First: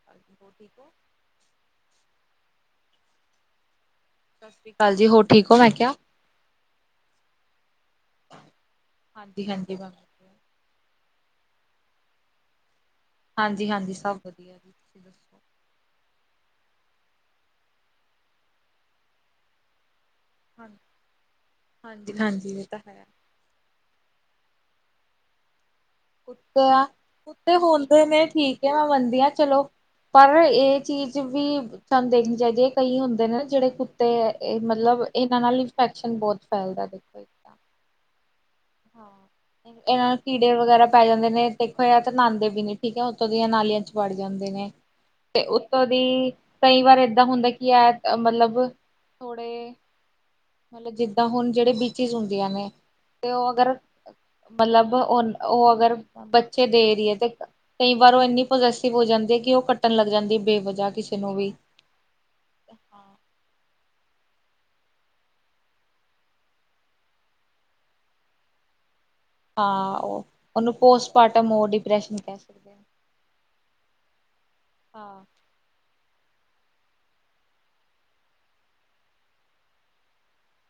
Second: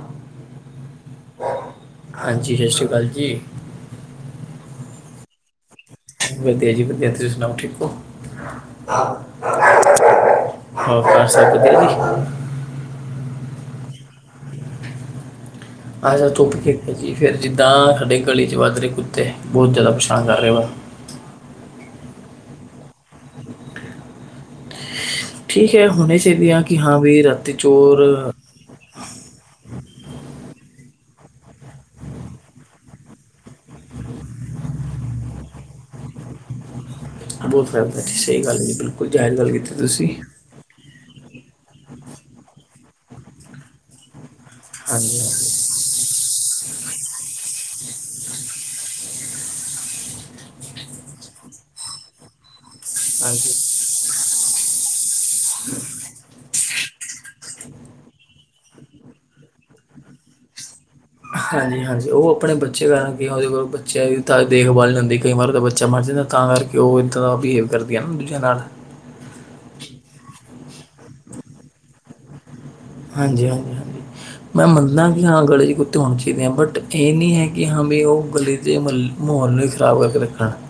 [inaudible] ਹਾਂਜੀ ਸਤਿ ਸ੍ਰੀ ਅਕਾਲ ਜੀ। ਸਤਿ ਸ਼੍ਰੀ ਅਕਾਲ ਜੀ। ਹੋਰ ਠੀਕ ਹੋ ਮੈਂ ਕਿਹਾਿਆ। ਵਧੀਆ ਜੀ ਵਧੀਆ ਤੁਸੀਂ ਸੁਣਾਓ ਠੀਕ ਹੋ। ਹਾਂ ਹਾਂਜੀ-ਹਾਂਜੀ ਮੈਂ ਪਾ ਸ ਕੁ। ਹਾਂਜੀ - ਹਾਂਜੀ ਸਭ ਵਧੀਆ ਜੀ। ਤੁਸੀਂ ਦੱਸੋ? ਆਹ ਧੁੱਪੀ ਫਿਰ ਜਿੱਦਾਂ ਸਾਡੇ ਗਲੀ ਚ ਵੱਧ ਰਹੇ ਕੁੱਤੇ ਬਹੁਤ ਜ਼ਿਆਦਾ। ਹਾਂ ਗ ਰ ਵ। ਹਾਂਜੀ - ਹਾਂਜੀ ਇਹ ਤਾਂ ਹੈ। ਠੀਕ ਏ ਹੁਣੇ। ਕੁੱਤਾ, ਕੁੱਤੇ ਹੁੰਦੇ ਨੇ ਠੀਕ ਆ ਮੈਂ ਮੰਨਦੀ ਹਾਂ ਚਲੋ ਪਰ ਇਹ ਚੀਜ਼ ਵੀ ਸਾਨੂੰ ਦੇਖਣੀ ਚਾਹੀਦੀ ਹੈ ਇਹ ਕਈ ਹੁੰਦੇ ਨੇ ਜਿਹੜੇ ਕੁੱਤੇ ਮਤਲਬ ਇਹਨਾਂ ਨਾਲ ਇਨਫੈਕਸ਼ਨ ਬਹੁਤ ਫੈਲਦਾ ਦੇਖੋ ਤਾਂ। ਬਹੁਤ ਫੈਲਦਾ ਏ। ਸਹੀ ਗੱਲ ਕੀਤੀ। ਬਿਲਕੁਲ ਹਾਂ। ਜਾਇਜ ਗੱਲ ਕੀਤੀ ਤੁਸੀਂ। ਇਹਨਾਂ ਨੂੰ ਵਗੈਰਾ ਪੈ ਜਾਂਦੇ ਨੇ ਦੇਖੋ ਯ ਤਾਂ ਨਾਂਦੇ ਵੀ ਨੇ ਠੀਕ ਹੈ ਉੱਤੋਂ ਦੀਆਂ ਨਾਲੀਆਂ ਚ ਵੜ ਜਾਂਦੇ ਨੇ। ਹਾਂਜੀ ਤੇ ਉੱਤੋਂ ਦੀ ਕਈ ਵਾਰ ਏਦਾਂ ਹੁੰਦਾ ਕੀ ਐ ਮਤਲਬ ਥੋੜੇ ਮਤਲਬ ਜਿੱਦਾਂ ਹੁਣ ਜਿਹੜੇ ਬੀਚਿਸ ਹੁੰਦੀਆਂ ਨੇ। ਤੇ ਉਹ ਹਾਂਜੀ ਅਗਰ ਮਤਲਬ ਉਹ ਉਹ ਅਗਰ ਬੱਚੇ ਦੇ ਰਹੀਏ ਤੇ ਕਈ ਵਾਰ ਉਹ ਇੰਨੀ ਪ੍ਰੋਜੈਸਿਵ ਹੋ ਜਾਂਦੀ ਹੈ ਕਿ ਉਹ ਕੱਟਣ ਲੱਗ ਜਾਂਦੀ ਹੈ ਬੇਵਜਾ ਕਿਸੇ ਨੂੰ ਵੀ। ਹਾਂਜੀ ਹਾਂਜੀ ਉਹ ਆਪਣੇ ਬੱਚੇ ਕਾਰਨ ਕਿਦੇ ਕੋਲ ਬੱਚਿਆਂ ਦੀ ਤਾਂ ਦੇਖਭਾਲ ਨਹੀਂ ਹੁੰਦੀ ਕਈ ਵਾਰ ਉਹਦਾ ਬੱਚਾ ਮਰ ਜਾਂਦਾ ਤਾਂ ਕਰਕੇ ਕਿ ਉਹ ਇੱਦਾਂ ਦਾ ਬਿਹੇਵ ਕਰਦੀਆਂ ਨਾ ਦੂਜਿਆਂ ਨਾਲ ਹਾਂ ਉਹ ਉਹਨੂੰ ਪੋਸਟਮਾਰਟਮ ਉਹ ਡਿਪਰੈਸ਼ਨ ਕਹਿ ਸਕਦੇ। ਆ ਹਾਂਜੀ ਹਾਂਜੀ ਹਾਂਜੀ ਮੈਂ ਮੰਨਦਾ ਕਿ ਹਾਂ ਗਲੀ ਦੇ ਕੁੱਤੇ ਹੋਣੇ ਚਾਹੀਦੇਆਂ ਬਟ ਇਹ ਨਹੀਂ ਹੈ ਕਿ ਹਾਂ ਵੀ ਉਹ ਗਲੀ ਦੇ ਮੱਲ ਮਾਹੌਲ ਨੂੰ ਵੀ ਖ਼ਰਾਬ ਕਰਕੇ ਰੱਖਣ। [inaudible]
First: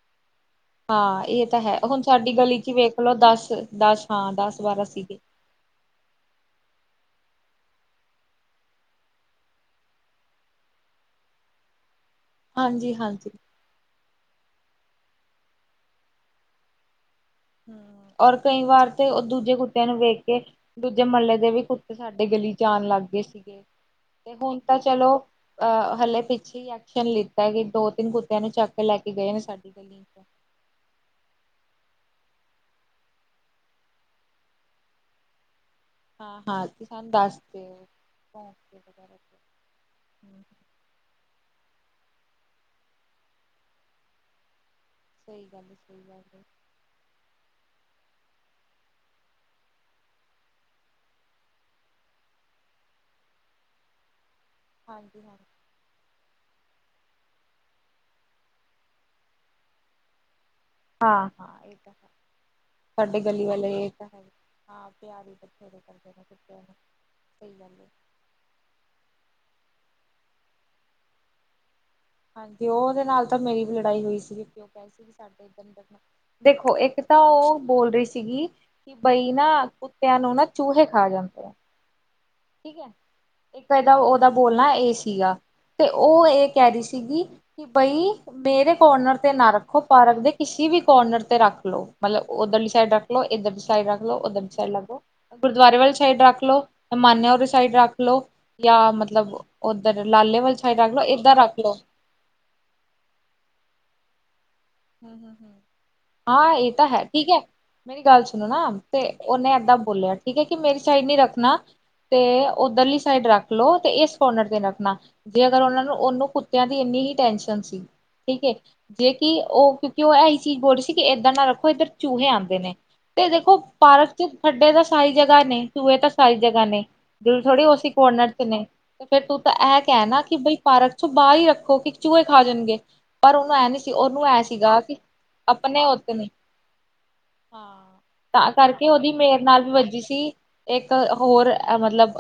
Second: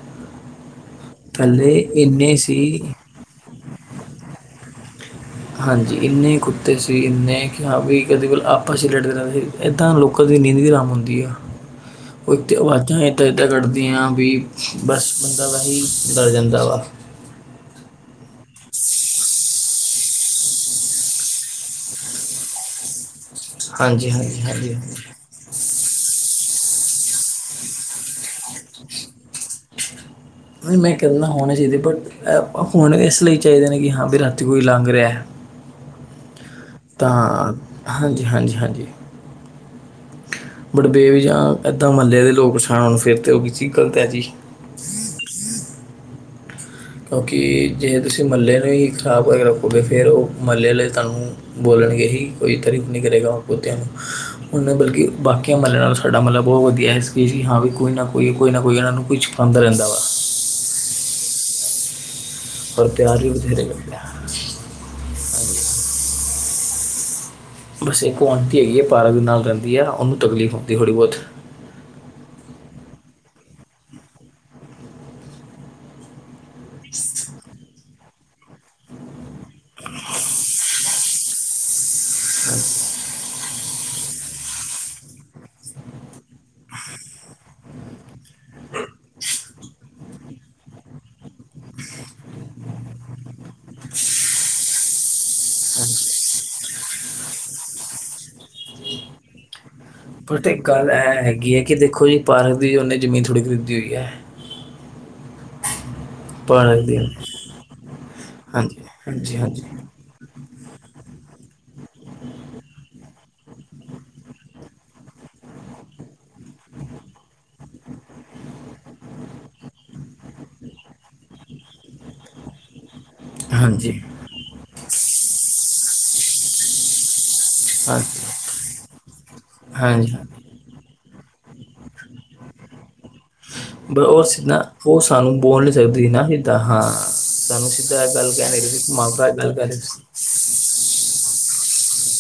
ਹਾਂ ਇਹ ਤਾਂ ਪਹਿਲੇ ਹੈ ਹੁਣ ਸਾਡੀ ਇੰਨੇ ਗਲੀ ਚ ਸੀ ਵੇਖ ਲਓ ਦਸ ਦਸ ਹਾਂ ਦਸ ਬਾਰਾਂ ਸੀਗੇ। ਹਾਂਜੀ ਇੰਨੇ ਕੁੱਤੇ ਸੀ ਇੰਨੇ ਹਾ ਵੀ ਕਦੇ ਕੋਲ ਆਪਸ 'ਚ ਹੀ ਲੜਦੇ ਰਹਿੰਦੇ ਸੀ। ਏਦਾਂ ਲੋਕਾਂ ਦੀ ਨੀਂਦ ਵੀ ਹਰਾਮ ਹੂੰਦੀ ਐ। ਉਥੇ ਹਾਂਜੀ ਆਵਾਜ਼ਾਂ ਹਾਂਜੀ ਏਦਾਂ-ਏਦਾਂ ਕਰਦੀਆਂ ਵੀ ਬਸ ਬੰਦਾ ਵੈਹੀ ਡਰ ਜਾਂਦਾ ਵਾ। ਹਾ ਔਰ ਕਈ ਵਾਰ ਤੇ ਦੂਜੇ ਕੁੱਤਿਆਂ ਨੂੰ ਵੇਖ ਕੇ ਦੂਜੇ ਮਹੱਲੇ ਦੇ ਵੀ ਕੁੱਤੇ ਸਾਡੇ ਗਲੀ ਆਣ ਲੱਗ ਗਏ ਸੀ ਹਾਂਜੀ ਹਾਂਜੀ ਹੁਣ ਹਾਂਜੀ ਤਾਂ ਹਾਂਜੀ ਚਲੋ ਅਹ ਹਲੇ ਪਿੱਛੇ ਈ ਐਕਸ਼ਨ ਲਿੱਤਾ ਕਿ ਦੋ ਤਿੰਨ ਕੁੱਤਿਆਂ ਨੂੰ ਚੱਕ ਲੈ ਕੇ ਗਏ ਨੇ ਸਾਡੀ ਗੱਲੀ ਤੋਂ ਮੈਂ ਕੇੰਨਾ ਹੋਣੇ ਚਾਹੀਦੇ ਬਟ ਹੋਣੇ ਇਸ ਲਈ ਚਾਹੀਦੇ ਨੇ ਕਿ ਹਾਂ ਵੀ ਰਾਤੀ ਕੋਈ ਲੰਘ ਰਿਹਾ। ਹਾਂ ਹਾਂ ਤੇ ਸਾਨੂੰ ਦੱਸ ਤਾਂ ਦਿਓ ਹਾਂਜੀ, ਹਾਂਜੀ, ਭੌਂਕਦੇ ਹਾਂਜੀ। ਵਗੈਰਾ ਹੂੰ ਬਟ ਬੇਵਜਾ ਏਦਾਂ ਮਹੱਲੇ ਦੇ ਲੋਕ ਪਰੇਸ਼ਾਨ ਹੋਣ ਤਾਂ ਫਿਰ ਤੇ ਓ ਵੀ ਚੀਜ ਗਲਤ ਹੈ ਜੀ। ਸਹੀ ਗੱਲ ਹੈ। ਸਹੀ ਗੱਲ ਹੈ। ਕਿਉਂਕਿ ਜੇ ਤੁਸੀਂ ਮਹੱਲੇ ਨੂੰ ਹੀ ਖਰਾਬ ਕਰਕੇ ਰੱਖੋਗੇ ਫਿਰ ਉਹ ਮਹੱਲੇ ਵਾਲੇ ਤੁਹਾਨੂੰ ਬੋਲਣਗੇ ਹੀ ਕੋਈ ਤਾਰੀਫ ਨਹੀਂ ਕਰੇਗਾ ਕੁੱਤਿਆਂ ਨੂੰ ਉਹਨਾ ਨੂੰ ਬਲਕਿ ਹਾਂਜੀ ਹਾਂਜੀ ਬਾਕੀਆਂ ਮਹੱਲਿਆਂ ਨਾਲ ਸਾਡਾ ਮਤਲਬ ਬਹੁਤ ਵਧੀਆ ਐਸ ਚੀਜ਼ ਲਈ ਹਾਂ ਵੀ ਕੋਈ ਨਾ ਕੋਈ ਕੋਈ ਨਾ ਕੋਈ ਇਹਨਾਂ ਨੂੰ ਕੁਛ ਖਵਾਂਦਾ ਰਹਿੰਦਾ ਵਾ। ਹਾਂ ਹਾਂ ਇਹ ਤਾਂ ਹੈ ਪਰ ਸਾਡੇ ਪਿਆਰ ਵੀ ਗਲੀ ਬਥੇਰੇ ਵਾਲੇ ਇਹ ਕਰਦੇ ਆ ਤਾਂ ਹੈਗੇ। ਹਾਂ ਪਿਆਰ ਹੀ ਬੱਚੇ ਦੇ ਕਰਦੇ ਨੇ ਕੁਤਿਆਂ ਨੂੰ ਸਹੀ ਗੱਲ। ਹੈ ਬਸ ਇੱਕ ਓ ਆਂਟੀ ਹੈਗੀ ਹੈ ਪਾਰਕ ਦੇ ਨਾਲ ਰਹਿੰਦੀ ਆ ਉਹਨੂੰ ਤਕਲੀਫ ਹੁੰਦੀ ਥੋੜ੍ਹੀ ਬਹੁਤ। ਹਾਂਜੀ ਉਹਦੇ ਨਾਲ ਤਾਂ ਮੇਰੀ ਵੀ ਲੜਾਈ ਹੋਈ ਸੀਗੀ ਉਹ ਕਹਿ ਸੀ ਵੀ ਸਾਡੇ ਇੱਧਰ ਨੀ ਬਢਣਾ। ਦੇਖੋ ਇੱਕ ਤਾਂ ਉਹ ਬੋਲ ਰਹੀ ਸੀਗੀ। ਕਿ ਬਈ ਨਾ ਕੁੱਤਿਆਂ ਨੂੰ ਨਾ ਚੂਹੇ ਖਾ ਜਾਂਦੇ ਆ। ਠੀਕ ਹੈ ਇੱਕ ਇਹਦਾ ਉਹਦਾ ਬੋਲਣਾ ਇਹ ਸੀਗਾ ਤੇ ਉਹ ਇਹ ਕਹਿ ਰਹੀ ਸੀਗੀ ਕਿ ਬਈ ਮੇਰੇ ਕੋਰਨਰ ਤੇ ਨਾ ਰੱਖੋ ਪਾਰਕ ਦੇ ਕਿਸੇ ਵੀ ਕੋਰਨਰ ਤੇ ਰੱਖ ਲੋੋ ਮਤਲਬ ਉੱਧਰ ਲੀ ਸਾਈਡ ਰੱਖ ਲੋ ਇੱਧਰ ਦੀ ਸਾਈਡ ਰੱਖ ਲਓ ਉੱਧਰ ਦੀ ਸਾਈਡ ਰੱਖ ਲੋ ਗੁਰਦੁਆਰੇ ਵਾਲੀ ਸਾਈਡ ਰੱਖ ਲੋ ਮਾਨਿਆ ਅੋਰੀ ਸਾਈਡ ਰੱਖ ਲੋ ਜਾਂ ਮਤਲਬ ਉੱਧਰ ਪਰ ਲਾਲੇ ਤੇ ਵਾਲੇ ਸਾਈਡ ਗੱਲ ਰੱਖ ਲੋ ਇਹ ਇੱਧਰ ਹੈਗੀ ਰੱਖ ਹੈ ਕਿ ਲੋ ਦੇਖੋ ਜੀ ਪਾਰਕ ਦੀ ਉਹਨੇ ਜ਼ਮੀਨ ਥੋੜੀ ਖਰੀਦੀ ਹੋਈ ਏ ਹੂੰ ਹੂੰ ਹੂੰ। ਹਾਂ ਇਹ ਪਾਰਕ ਤਾਂ ਦੀ ਹੈ ਠੀਕ ਐ ਮੇਰੀ ਗੱਲ ਸੁਣੋ ਨਾ ਹਾਂਜੀ ਤੇ ਹਾਂਜੀ ਉਹਨੇ ਹਾਂਜੀ ਏਦਾਂ ਬੋਲਿਆ ਠੀਕ ਐ ਕਿ ਮੇਰੀ ਸਾਈਡ ਨੀ ਰੱਖਣਾ ਤੇ ਉੱਧਰਲੀ ਸਾਈਡ ਰੱਖ ਲਓ ਤੇ ਇਸ ਕੋਰਨਰ ਤੇ ਰੱਖਣਾ ਜੇ ਅਗਰ ਉਹਨਾਂ ਨੂੰ ਉਹਨੂੰ ਕੁੱਤਿਆਂ ਦੀ ਏੰਨੀ ਹੀ ਟੈਨਸ਼ਨ ਸੀ ਠੀਕ ਹੈ ਜੇ ਕਿ ਉਹ ਕਿਉਂਕਿ ਉਹ ਇਹੀ ਚੀਜ਼ ਬੋਲ ਰਹੀ ਸੀ ਕਿ ਏਦਾਂ ਨਾ ਰੱਖੋ ਇੱਧਰ ਚੂਹੇ ਆਉਂਦੇ ਨੇ ਤੇ ਦੇਖੋ ਹਾਂਜੀ ਪਾਰਕ ਖੱਡੇ ਤਾਂ ਸਾਰੀ ਜਗ੍ਹਾ ਨੇ ਚੂਏ ਤਾਂ ਸਾਰੀ ਜਗ੍ਹਾ ਨੇ ਜਰੁਰੀ ਥੋੜ੍ਹੀ ਉਸੇ ਹਾਂਜੀ ਕੋਰਨਰ ਚ ਨੇ ਤੇ ਫਿਰ ਤੂੰ ਤਾਂ ਇਹ ਹਾਂਜੀ ਕਹਿਣਾ ਕਿ ਬਈ ਪਾਰਕ ਚੋਂ ਬਾਹਰ ਹੀ ਰੱਖੋ ਕਿ ਚੂਹੇ ਖਾ ਜਾਣਗੇ ਪਰ ਉਹਨੂੰ ਐਂ ਨੀ ਸੀ ਉਹਨੂੰ ਐ ਸੀ ਨਾ ਉਹ ਸਾਨੂੰ ਬੋਲ ਨੀ ਸਕਦੀ ਸੀ ਨਾ ਸਿੱਧਾ ਹਾਂ ਸਾਨੂੰ ਹਾਂ। ਸਿੱਧਾ ਇਹ ਗੱਲ ਕਹਿ ਦੇ ਸੀ ਮਾਂ ਭਰਾ ਗੱਲ ਕਹਿ ਰਹੇ ਸੀ ਜ ਇੱਕ ਹੋਰ ਮਤਲਬ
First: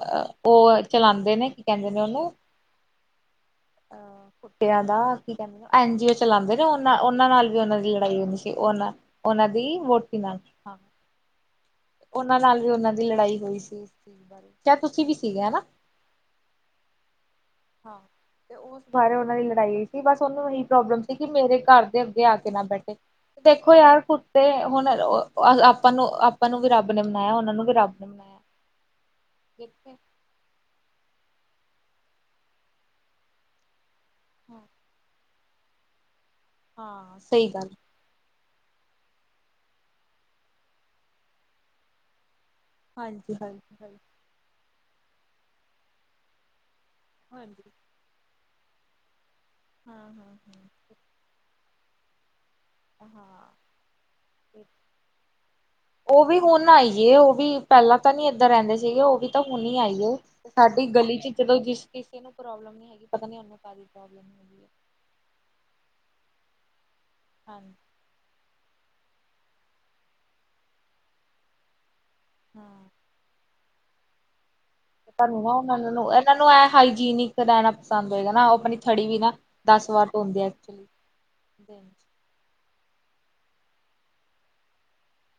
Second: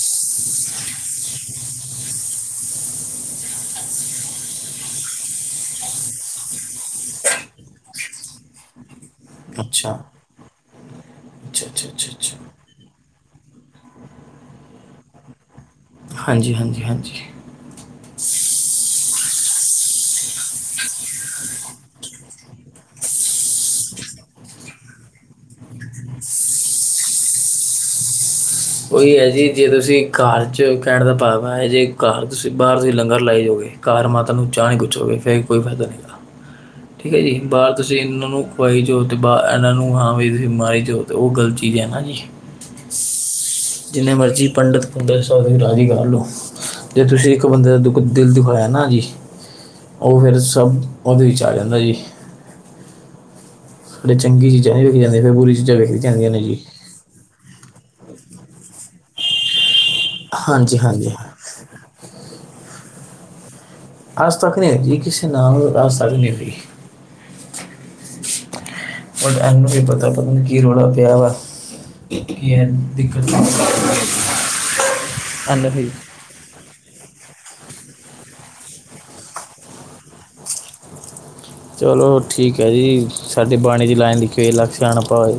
ਉਹ ਚਲਾਉਂਦੇ ਨੇ ਕੀ ਕਹੰਦੇ ਨੇ ਉਹਨੂੰ [inaudible] ਕੁੱਤਿਆ ਦਾ ਕੀ ਕਹਿੰਦੇ ਐਨ ਜੀ ਓ ਚਲਾਦੇ ਨੇ ਉ ਉਹਨਾਂ ਨਾਲ ਵੀ ਉਹਨਾਂ ਦੀ ਲੜਾਈ ਹੋਈ ਸੀ ਉਹਨਾਂ ਉਹਨਾਂ ਦੀ ਅੱਛਾ ਵੋਟੀ ਨਾਲ ਹਾਂ ਅੱਛਾ ਅੱਛਾ ਅੱਛਾ ਅੱਛਾ ਉਹਨਾਂ ਨਾਲ ਵੀ ਉਹਨਾਂ ਦੀ ਲੜਾਈ ਹੋਈ ਸੀ ਇਸ ਚੀਜ਼ ਬਾਰੇ ਚਾਹ ਤੁਸੀਂ ਵੀ ਸੀਗੇ ਹਨਾ। ਹਾਂਜੀ ਹਾਂਜੀ ਹਾਂਜੀ। ਹਾਂ ਤੇ ਉਸ ਬਾਰੇ ਉਹਨਾਂ ਦੀ ਲੜਾਈ ਸੀ ਬਸ ਉਨੂੰ ਇਹੀ ਪ੍ਰੋਬਲਮ ਸੀ ਕਿ ਮੇਰੇ ਘਰ ਦੇ ਅੱਗੇ ਆ ਕੇ ਨਾ ਬੈਠੇ ਦੇਖੋ ਯਾਰ ਕੁੱਤੇ ਹੁਣ ਆਪਾਂ ਨੂੰ ਆਪਾਂ ਨੂੰ ਵੀ ਰੱਬ ਨੇ ਬਣਾਇਆ ਉਹਨਾਂ ਨੂੰ ਵੀ ਰੱਬ ਨੇ ਬਣਾਇਆ। ਓਈ ਹੈ ਜੀ ਜੇ ਜਿੱਥੇ ਤੁਸੀਂ ਘਰ ਚ ਕਹਿਣ ਦਾ ਭਵਾ ਹੈ ਜੇ ਘਰ ਤੁਸੀਂ ਬਾਹਰ ਤੁਸੀਂ ਲੰਗਰ ਲਾਏ ਜਾਓਗੇ ਘਰ ਮਾਤਾ ਨੂੰ ਚਾਹ ਨੀ ਪੁਛੋਗੇ ਫਿਰ ਕੋਈ ਫਾਇਦਾ ਨੀਗਾ ਠੀਕ ਹਾਂ ਹੈ ਜੀ ਸਹੀ ਬਾਹਰ ਗੱਲ ਤੁਂ ਤੁਸੀਂ ਇਹਨਾਂ ਨੂੰ ਖਵਾਈ ਜਾਓ ਅਤੇ ਬਾ ਇਹਨਾਂ ਨੂੰ ਹਾਂ ਵੀ ਤੁਸੀਂ ਮਾਰੀ ਜਾਓ ਤਾਂ ਉਹ ਗਲਤ ਚੀਜ਼ ਹੈ ਨਾ ਜੀ। ਹਾਂਜੀ ਹਾਂਜੀ ਹਾਂਜੀ ਜਿੰਨੇ ਮਰਜ਼ੀ ਪੰਡਿਤ ਪੁਨਡਤ ਸਾਰੇ ਰਾਜੀ ਕਰ ਲਓ ਜੇ ਤੁਸੀਂ ਇੱਕ ਬੰਦੇ ਹਾਂਜੀ ਦਾ ਦੁੱਖ ਦਿਲ ਦੁਖਾਇਆ ਨਾ ਜੀ ਹਾਂ ਉਹ ਫਿਰ ਹਾਂ ਸਭ ਉਹਦੇ ਵਿੱਚ ਆ ਜਾਂਦਾ ਜੀ। ਫਿਰ ਚੰਗੀ ਹ ਚੀਜ਼ਾਂ ਨਹੀਂ ਵੇਖੀ ਜਾਂਦੀਆਂ ਫਿਰ ਬੁਰੀ ਚੀਜ਼ਾਂ ਵੇਖੀ ਉਹ ਜਾਂਦੀਆਂ ਵੀ ਨੇ ਜੀ ਹੁਣ ਆਈਏ ਉਹ ਵੀ ਪਹਿਲਾਂ ਤਾਂ ਨੀ ਏਧਰ ਰਹਿੰਦੇ ਸੀਗੇ ਉਹ ਵੀ ਤਾਂ ਹੁਣ ਹੀ ਆਈਏ ਹਾਂਜੀ ਸਾਡੀ ਹਾਂਜੀ ਗਲੀ ਚ ਜਦੋਂ ਜਿਸ ਕਿਸੇ ਨੂੰ ਪ੍ਰੋਬਲਮ ਨੀ ਹੈਗੀ ਪਤਾ ਨੀ ਉਹਨੂੰ ਕਾਦੀ ਅੱਜ ਤੱਕ ਨਹੀਂ ਹੈਗੀ ਕਿਸੇ ਨਾਲ ਅੱਜ ਤੱਕ ਨਹੀਂ ਹੋਈ। ਹਾਂਜੀ ਬ ਇਹਨੂੰ ਵੀ ਪਤਾ ਪਤਾ ਕੀ ਰੌਲਾ ਪਿਆ ਵਾ ਕੀ ਹੈ ਹਾਂ ਦਿੱਕਤ ਨੂੰ ਅਨ ਉਹਨਾਂ ਹੋਈ ਨੂੰ [unintelligible] ਉਹਨਾਂ ਨੂੰ ਇਹ ਹਾਈਜੀਨਿਕ ਰਹਿਣਾ ਪਸੰਦ ਹੋਏਗਾ ਨਾ ਉਹ ਆਪਣੀ ਥੜੀ ਵੀ ਨਾ ਦਸ ਵਾਰ ਧੋਂਦੇ ਆ ਐਕਚੁਲੀ ਦਿਨ ਚ ਚਲੋ ਠੀਕ ਏ ਜੀ ਸਾਡੇ ਬਾਣੀ 'ਚ ਲਾਈਨ ਲਿਖੀ ਲਖੱ ਸਿਆਨ ਪਾ ਹੋਵੇ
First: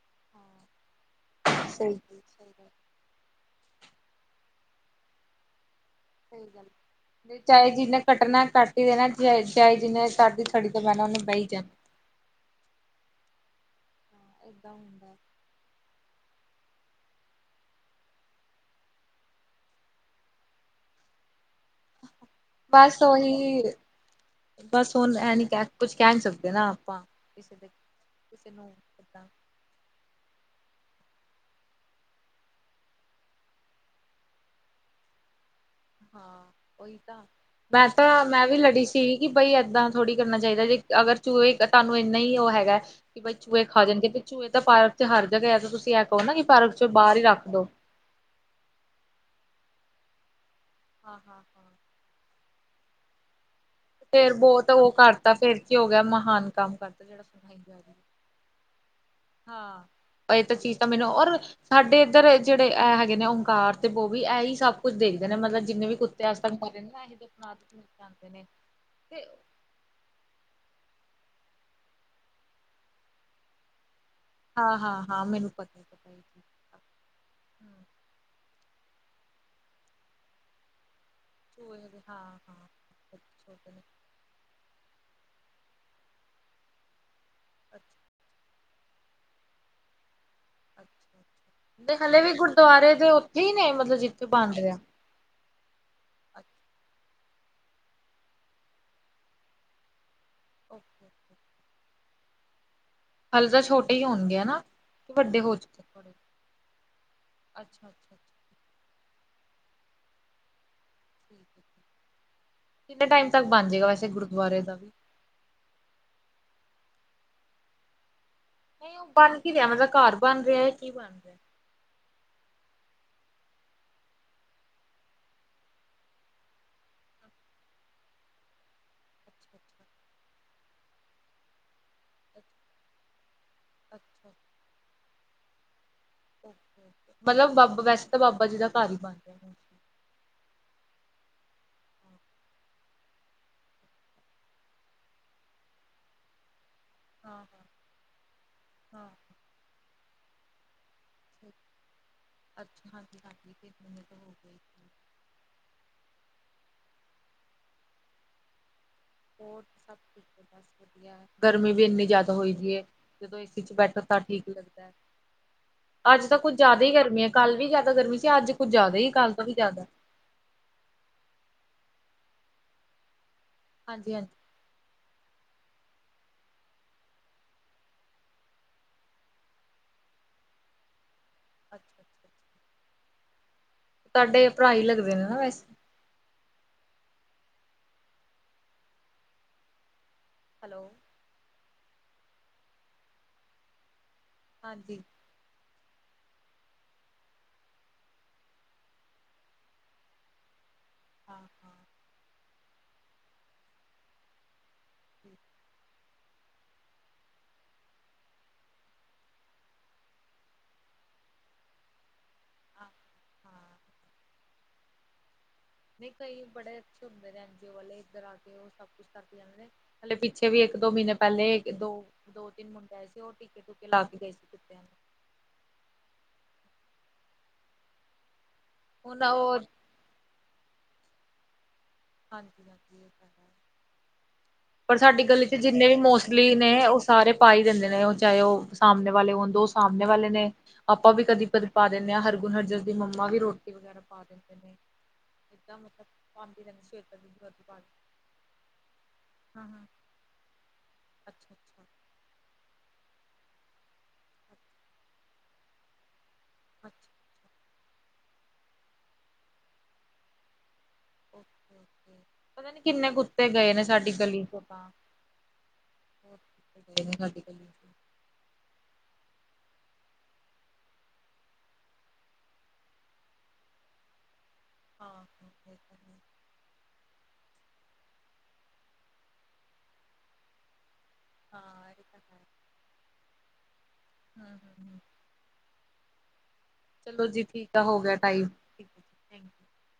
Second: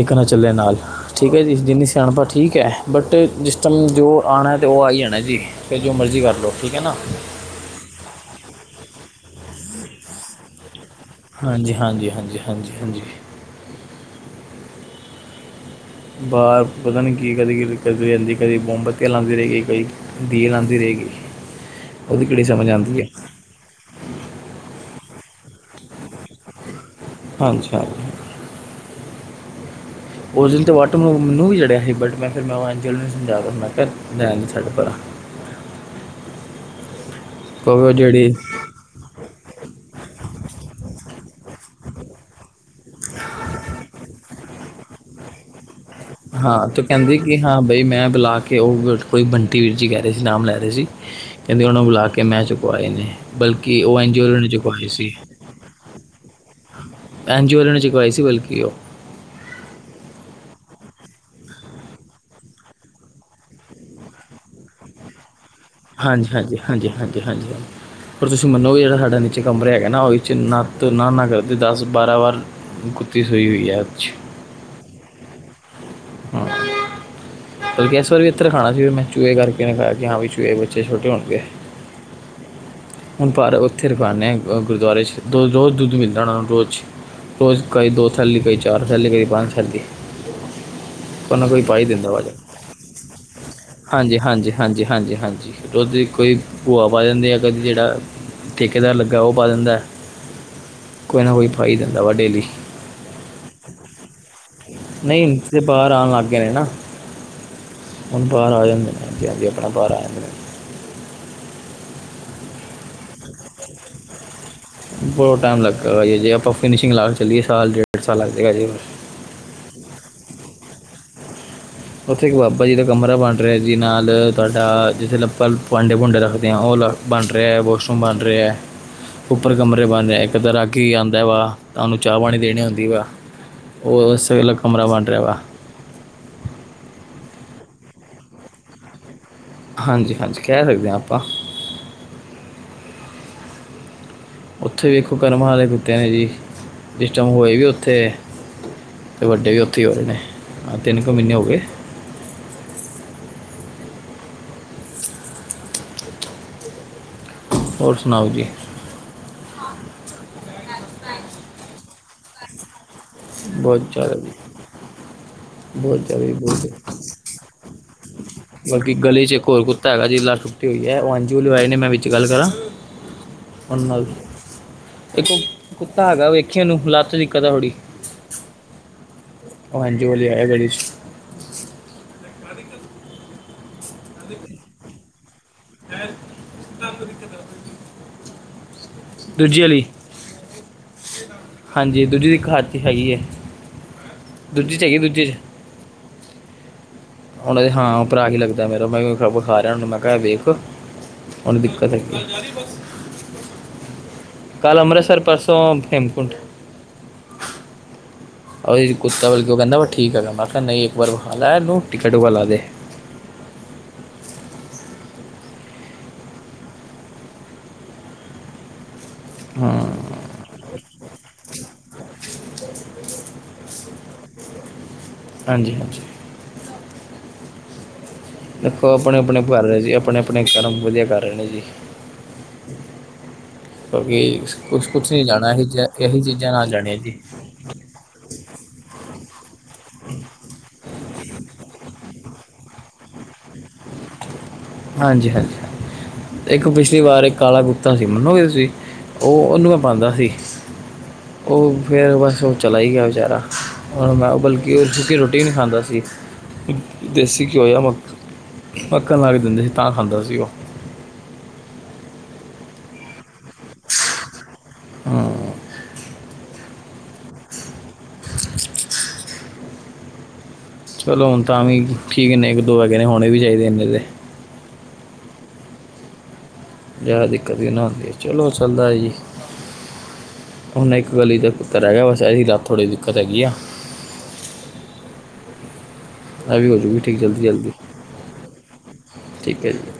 ਇਕ ਨਾ ਚੱਲਿਆ ਹਾਂ ਨਾਲ ਠੀਕ ਹੈ ਜੀ ਜਿੰਨੀ ਸਹੀ ਸਿਆਣ ਗੱਲ, ਪ ਸਹੀ ਠੀਕ ਗੱਲ। ਹੈ ਬਟ ਜਿਸ ਟਾਈਮ ਜੋ ਆਉਣਾ ਤਾਂ ਉਹ ਆ ਹੀ ਜਾਣਾ ਜੀ ਫੇਰ ਜੋ ਮਰਜ਼ੀ ਕਰ ਲਓ ਠੀਕ ਆ ਨਾ ਚਾਏ ਜਿੰਨੇ ਕੱਟਣਾ ਕੱਟ ਹੀ ਦੇ ਨਾ ਚ ਚਾਏ ਜਿੰਨੇ ਕੱਟ ਸੜੀ ਤੋਂ ਮੈਂ ਉਹਨੂੰ ਬਹਿ ਜਾਦਾਦਮ ਹਾਂਜੀ ਹਾਂਜੀ ਹਾਂਜੀ ਹਾਂਜੀ ਹਾਂਜੀ [unintelligible] ਬਾਹਰ ਪਤਾ ਨੀ ਕੀ ਕਦੇ ਕਿ ਕਰਦੀ ਰੈਦੀ ਕਦੀ ਮੋਮਬੱਤੀਆਂ ਲਾਦੀ ਰੇ ਗੀ ਕਈ ਦੀਏ ਲਾਂਦੀ ਰੈ ਗੀ ਬਸ ਉਹੀ ਬਸ ਹੁਣ ਇਹ ਨੀ ਕਹਿ ਕੁਛ ਕਹਿ ਨ ਸਕਦੇ ਨਾ ਆਪਾਂ ਕਿਸੇ ਦੇ ਹਾਂਜੀ ਹਾਂਜੀ ਕਿਸੇ ਨੂੰ ਪਾਂ ਓ ਦਿਨ ਤਾਂ ਵਟ ਮੈਨੂੰ ਵੀ ਚੜਿਆ ਸੀ ਬਟ ਮੈਂ ਫਿਰ ਮੈਂੰ ਆਚਲ ਨੂੰ ਸਮਝਾ ਕਰ ਮੈਂ ਕਿਆ ਰੈਣ ਦੇ ਛਡ ਪਰਾ ਹਾਂ ਉਹੀ ਤਾਂ ਮੈਂ ਕਹੋ ਤਾਂ ਜਿਹੜੀ ਮੈਂ ਵੀ ਲੜੀ ਸੀ। ਕਿ ਬਈ ਇੱਦਾਂ ਥੋੜ੍ਹੀ ਕਰਨਾ ਚਾਹੀਦਾ ਜੇ ਅਗਰ ਚੂਹੇ ਤੁਹਾਨੂੰ ਇੰਨਾ ਹੀ ਉਹ ਹੈਗਾ। ਕਿ ਬਈ ਚੂਹੇ ਖਾ ਜਾਂਣਗੇ ਚੂਹੇ ਦਾ ਪਾਰਕ ਤੇ ਹਰ ਜਗ੍ਹਾ ਹੈ ਤੁਸੀਂ ਕਹੋ ਨਾ ਕਿ ਹਾਂ ਪਾਰਕ ਤੇ ਚੋਂ ਕਹਿੰਦੀ ਬਾਹਰ ਹੀ ਕਿ ਰੱਖ ਹਾਂ ਦੋ। ਬਈ ਮੈਂ ਬੁਲਾ ਕੇ ਉਹ ਕੋਈ ਬੰਟੀ ਵੀਰ ਜੀ ਕਹਿ ਰਹੇ ਸੀ ਨਾਮ ਲੈ ਰਹੇ ਸੀ। ਹਾਂ ਹਾਂ ਹਾਂ ਕੈਂਦੀ ਉਹਨਾਂ ਨੂੰ ਬੁਲਾ ਕੇ ਮੈਂ ਚੁਕਵਾਏ ਨੇ ਬਲਕਿ ਉਹ ਐਨਜੀਓ ਫੇਰ ਵਾਲੇ ਨੇ ਬਹੁਤ ਚੁਕਵਾਏ ਉਹ ਸੀ ਕਰਤਾ ਫੇਰ ਕੀ ਹੋ ਗਿਆ ਮਹਾਨ ਕੰਮ ਕਰਤਾ ਜਿਹੜਾ ਸੁਣਾਈ ਐਨਜੀਓ ਜਾ ਵਾਲਿਆਂ ਨੇ ਰਹੀ ਚੁਕਵਾਈ ਸੀ ਬਲਕੀ ਉਹ ਹਾਂ ਇਹ ਤਾਂ ਚੀਜ਼ ਤਾਂ ਮੈਨੂੰ ਔਰ ਸਾਡੇ ਇੱਧਰ ਜਿਹੜੇ ਇਹ ਹੈਗੇ ਨੇ ਓਂਕਾਰ ਤੇ ਬੋਬੀ ਇਹ ਹੀ ਸਭ ਕੁੱਝ ਦੇਖਦੇ ਨੇ ਮਤਲਬ ਜਿੰਨੇ ਵੀ ਕੁੱਤੇ ਹਾਂਜੀ ਅਜ ਤੱਕ ਹਾਂਜੀ ਮਾਰੇ ਹਾਂਜੀ ਨੇ ਨਾ ਇਹੀ ਹਾਂਜੀ ਹਾਂਜੀ ਦਫਨਾ ਹਾਂਜੀ। ਦਫਨੋਂ ਕੇ ਆਉਂਦੇ ਨੇ ਤੇ ਜਿੰਨਾ ਤੁਰਨਾ ਨਾ ਮੈਂ ਘਰਦੇ ਦਸ ਬਾਰਾਂ ਵਾਰ ਕੁਤੀ ਸੁਈ ਹੋਈ ਐ 'ਚ ਹਾਂ ਹਾਂ ਹਾਂ ਮੈਨੂੰ ਪਤਾ। ਇਹ ਚੀਜ਼ ਹਾਂ ਦਾ ਹੂੰ ਬਲਕਿ ਇਸ ਵਾਰੀ ਵੀ ਤਰਖਾਣਾ ਵਿੱਚ ਵੀ ਚੂਹੇ ਕਰਕੇ ਲਗਾਇਆ ਵੀ ਕਿ ਹਾਂ ਬਾਈ ਚੂਹੇ ਬੱਚੇ ਛੋਟੇ ਹੋਣਗੇ, ਚੂਹੇ ਦੇ ਹਾਂ ਹਾਂ ਹੁਣ ਪਰ ਛੋਟੇ ਨੇ ਉੱਥੇ ਪਾਉਨੇ ਆ ਗੁਰਦੁਆਰੇ 'ਚ, ਦੋ ਰੋਜ਼ ਦੁੱਧ ਮਿਲਦਾ ਉਹਨਾਂ ਨੂੰ ਰੋਜ਼ ਰੋਜ਼ ਅੱਛਾ ਕਈ ਦੋ ਥੈਲੀ ਕਈ ਚਾਰ ਥੈਲੀ, ਕਦੇ ਪੰਜ ਥੈਲੀ ਕੋਈ ਨਾ ਕੋਈ ਪਾਈ ਤੇ ਦਿੰਦਾ ਹਲੇ ਵਾ ਜੀ ਵੀ ਗੁਰਦੁਆਰੇ ਦੇ ਉੱਥੇ ਹੀ ਨੇ, ਮਤਲਬ ਹਾਂਜੀ ਜਿੱਥੇ ਬਣ ਹਾਂਜੀ ਰਿਹਾ ਹਾਂਜੀ ਹਾਂਜੀ ਦੁੱਧ ਕੋਈ ਭੂਆ ਪਾ ਜਾਂਦੀ ਆ ਕਦੇ ਜਿਹੜਾ, ਠੇਕੇਦਾਰ ਲੱਗਾ ਉਹ ਪਾ ਜਾਂਦਾ ਕੋਈ ਨਾ ਕੋਈ ਪਾਈ ਜਾਂਦਾ ਵਾ, ਡੇਲੀ ਹੱਲ ਤਾਂ ਛੋਟੇ ਹੀ ਹੋਣਗੇ ਨਾ, ਕਿ ਵੱਡੇ ਹੋ ਚੁੱਕੇ। ਕਹਿ ਰੇ ਨਾ- ਅੱਛਾ ਅੱਛਾ ਹੁਣ ਬਾਹਰ ਆ ਜਾਂਦੇ ਨੇ ਹਾਂਜੀ ਹਾਂਜੀ, ਆਪਣਾ ਬਾਹਰ ਆ ਜਾਂਦੇ ਨੇ ਠੀਕ ਹੈ ਕਿੰਨੇ ਟਾਈਮ ਤੱਕ ਬਣ ਜਾਏਗਾ ਵੈਸੇ ਗੁਰਦੁਆਰੇ ਦਾ ਬਹੁਤ ਟਾਈਮ ਲੱਗ ਜੇ ਗਾ, ਆਪਾਂ ਫਿਨਸ਼ਿੰਗ ਲਾ ਕੇ ਚੱਲੀਏ ਸਾਲ ਡੇਢ ਸਾਲ ਲਗ ਜਾਏਗਾ ਜੇ ਨਹੀਂ ਬਣ ਕੀ ਰਿਹਾ ਮਤਲਬ, ਘਰ ਬਣ ਰਿਹਾ ਕੀ ਬਣ ਰਿਹਾ ਉੱਥੇ ਇੱਕ ਬਾਬਾ ਜੀ ਦਾ ਕਮਰਾ ਬਣ ਰਿਹਾ ਜੀ ਨਾਲ, ਤੁਹਾਡਾ ਜਿੱਥੇ ਲੱ ਆਪਾਂ ਭਾਂਡੇ ਭੂੰਡੇ ਰੱਖਦੇ ਹਾਂ ਉਹ ਲ ਬਣ ਰਿਹਾ, ਵਾਸ਼ਰੂਮ ਬਣ ਰਿਹਾ ਅੱਛਾ ਉੱਪਰ ਅੱਛਾ ਕਮਰੇ ਬਣਦੇ, ਇੱਕ ਤਾਂ ਰਾਗੀ ਆਉਂਦਾ ਵਾ ਉਹਨੂੰ ਚਾਹ ਪਾਣੀ ਦੇਣੀ ਆੰਦੀ ਵਾ ਅੱਛਾ ਉਹ ਅੱਛਾ ਉਸੇ ਕਮਰਾ ਬਣ ਰਿਹਾ ਵਾ ਓਕੇ ਓਕੇ, ਮਤਲਬ ਬਾਬਾ ਵੈਸੇ ਤਾਂ ਬਾਬਾ ਜੀ ਦਾ ਘਰ ਹੀ ਬਣ ਰਿਹਾ ਹੁਣ ਹਾਂਜੀ ਹਾਂਜੀ, ਕਹਿ ਸਕਦੇ ਹਾਂ ਆਪਾਂ ਉੱਥੇ ਵਖੋ, ਕਰਮਾਂ ਦੇ ਕੁੱਤੇ ਨੇ ਜੀ ਜਿਸ ਟਾਈਮ ਹਾਂ ਹਾਂ ਹੋਏ ਵੀ ਉੱਥੇ ਹਾਂ ਅਤੇ ਵੱਡੇ ਵੀ ਉੱਥੇ ਹੀ ਹੋਏ ਨੇ, ਹਾਂ ਤਿੰਨ ਕੁ ਮਹੀਨੇ ਹੋ ਗਏ ਅੱਛ, ਹਾਂਜੀ ਹਾਂਜੀ ਫੇਰ ਬੰਨੇ ਤੋਂ ਹੋਣਗੇ। ਹੋਰ ਸੁਣਾਓ ਜੀ ਹੋਰ ਸਭ ਕੁਛ ਬਸ ਵਧੀਆ, ਗਰਮੀ ਵੀ ਇੰਨੀ ਜ਼ਿਆਦਾ ਹੋਈ ਪਈ ਹੈ। ਜਦੋਂ ਏਸੀ ਚ ਬਹੁਤ ਬੈਠੋ ਜ਼ਿਆਦਾ ਤਾਂ ਜੀ ਠੀਕ ਲੱਗਦਾ ਹੈ। ਬਹੁਤ ਜ਼ਿਆਦਾ ਅੱਜ ਜੀ, ਤਾਂ ਕੁੱਝ ਬਹੁਤ ਜ਼ਿਆਦਾ ਹੀ ਗਰਮੀ ਹੈ ਕੱਲ੍ਹ ਵੀ ਜ਼ਿਆਦਾ ਗਰਮੀ ਸੀ, ਅੱਜ ਕੁੱਝ ਜ਼ਿਆਦਾ ਹੀ ਕੱਲ ਤੋਂ ਵੀ ਜ਼ਿਆਦਾ ਤੇ ਇਹ ਉਹ ਐਨਜੀਓ ਵਾਲੇ ਆਏ ਨੇ, ਮੈਂ ਬਾਦ ਵਿੱਚ ਗੱਲ ਕਰਾਂ ਉਹਨਾ ਨਾਲ ਹਾਂਜੀ ਹਾਂਜੀ ਇਕ ਉਹ ਕੁੱਤਾ ਹੈਗਾ, ਵੇਖੀ ਉਹਨੂੰ ਲੱਤ ਚ ਦਿੱਕਤ ਏ ਥੋੜੀ ਹਾਂਜੀ, ਆਇਆ ਗਲੀ ਚ ਅੱਛਾ ਅੱਛਾ ਅੱਛਾ ਤੁਹਾਡੇ ਭਰਾ ਹੀ ਲੱਗਦੇ ਨੇ ਨਾ ਵੈਸੇ, ਇਹ ਤੁਹਾਨੂੰ, ਮੈਂ ਦਿੱਕਤ ਦੱਸਦਾ ਦੂਜੀ ਵਾਲੀ ਹੈਲੋ ਹਾਂਜੀ ਦੂਜੇ ਦੇ ਇੱਕ ਹੱਥ ਚ ਹੈਗੀ ਹ, ਦੂਜੇ ਚ ਹੈਗੀ ਹਾਂਜੀ ਦੂਜੇ ਚ ਉਹਨਾਂ ਦੇ ਉਹ ਹਾਂ ਭਰਾ ਹੀ ਲੱਗਦਾ ਮੇਰਾ, ਮੈਂ ਵਿਖਾ ਰਿਹਾ ਮੈਂ ਕਿਹਾ ਏ ਵੇਖ ਹਾਂ ਉਹ ਹਾਂ ਦਿਕਤ ਹੈ ਕੱਲ੍ਹ ਅਮ੍ਰਿਤਸਰ, ਠੀਕ ਪਰਸੋਂ ਹੇਮਕੁੰਟ ਕੁੱਤਾ ਵ ਉਹ ਕਹਿੰਦਾ ਵਾ ਠੀਕ ਹੈ ਮੈਂ ਕਿਹਾ, ਨਹੀਂ ਇੱਕ ਵਾਰ ਵਿਖਾ ਲੈ ਕਟੂ ਵਾਲਾ ਲਾ ਦੇ ਹਾਂ ਹਾਂ ਨਹੀਂ ਕਈ ਬੜੇ ਅੱਛੇ ਹੁੰਦੇ ਨੇ ਐਨ ਜੀ ਓ ਵਾਲੇ, ਇੱਧਰ ਆ ਕੇ ਉਹ ਸਭ ਕੁੱਛ ਕਰਕੇ ਜਾਂ ਹਾਂ ਪਿੱਛੇ ਵੀ ਇੱਕ ਦੋ ਮਹੀਨੇ ਪਹਿਲੇ ਦੋ ਦੋ ਤਿੰਨ ਮੁੰਡੇ ਆਏ ਸੀ, ਉਹ ਟੀਕੇ ਟੁਕੇ ਲਾ ਕੇ ਗਏ ਸੀ ਕੁੱਤਿਆਂ ਨੂੰ ਹਾਂਜੀ ਹਾਂਜੀ ਦੇਖੋ ਆਪਣੇ ਹੁਣ ਆਪਣੇ ਉਹ ਕਰਮ ਰਹੇ ਜੀ, ਆਪਣੇ ਆਪਣੇ ਕਰਮ ਵਧੀਆ ਕਰ ਰਹੇ ਨੇ ਜੀ ਹਾਂਜੀ ਹਾਂਜੀ ਇਹ ਬਾਕੀ ਪਰ ਸਾਡੀ ਗਲੀ ਚ ਜਿੰਨੇ ਵੀ ਮੋਸਟਲੀ ਨੇ ਜਾਣੀਆਂ ਉਹ ਜੀ ਸਾਰੇ, ਪਾਾਈ ਦਿੰਦੇ ਨੇ, ਉਹ ਚਾਹੇ ਉਹ ਸਾਹਮਣੇ ਵਾਲੇ ਹੋਣ ਦ ਉਹ ਸਾਹਮਣੇ ਵਾਲੇ ਨੇ ਆਪਾਂ ਵੀ ਕਦੀ ਪ ਪਾ ਦਿੰਦੇ ਹਾਂ, ਹਰਗੁਨ, ਹਰਜਸ ਦੀ ਮੰਮਾ ਵੀ ਰੋਟੀ ਵਗੈ ਪਾ ਦਿੰਦੇ ਨੇ, ਹਾਂਜੀ ਜਿਦਾਂ ਹਾਂਜੀ ਮਤਲਬ ਕਦੇ ਸ ਦੀ ਪਾ ਤੀ ਜਿ ਮੰਨੋ ਹੋ ਗਏ ਸੀ ਉਹ ਉਹਨੂੰ ਮੈਂ ਪਾਂਦਾ ਸੀ। ਅੱਛਾ ਉਹ ਅੱਛਾ ਫਿਰ ਬਸ ਉਹ ਚਲਾ ਹੀ ਗਿਆ ਵਿਚਾਰਾ ਹ ਮੈਂ ਉਹ ਬਲਕਿ ਸੁੱਕੀ ਰੋਟੀ ਨਹੀਂ ਖਾਂਦਾ ਸੀ। ਅੱਛਾ ਦੇਸੀ ਘਿਓ ਜਾਂ ਮੱਖ ਮੱਖਣ ਲਾ ਕੇ ਦਿੰਦੇ ਸੀ ਤਾਂ ਖਾਂਦਾ ਸੀ ਉਹ ਪਤਾ ਨੀ ਕਿੰਨੇ ਕੁੱਤੇ ਗਏ ਨੇ ਸਾਡੀ ਗਲੀ ਤੋਂ ਤਾਂ ਹਾਂ [unintelligible] ਚਲੋ ਹੁਣ ਤਾਂ ਵੀ ਠੀਕ ਨੇ ਇੱਕ ਦੋ ਵ ਜਣੇ ਹੋਣੇ ਵੀ ਚਾਹੀਦੇ ਐਂਨੇ ਦੇ ਹਾਂ ਹੈ ਜ਼ਿਆਦਾ ਦਿੱਕਤ ਵੀ ਨਾ ਹੁੰਦੀ ਚਲੋ ਚੱਲਦਾ ਜੀ ਹੁਨੇ ਗਲੀ ਤਾਂ ਇਕ ਕੁੱਤਾ ਹਾਂ ਰਹਿ ਇਹ ਰਿਹਾ ਤਾਂ ਬਸ ਇਹੀ ਰਾਤ ਥੋੜ੍ਹੀ ਦਿੱਕਤ ਹੈਗੀ ਆ। ਹਾਂ। ਆ ਵੀ ਹੋਜੂਗੀ ਠੀਕ ਚਲੋ ਜੀ ਜਲਦੀ-ਜਲਦੀ ਠੀਕ ਆ ਹੋ ਗਿਆ ਟਾਈਮ ਠੀਕ ਹੈ ਜੀ ਥੈਂਕ ਯੂ। ਠੀਕ ਹੈ ਜੀ।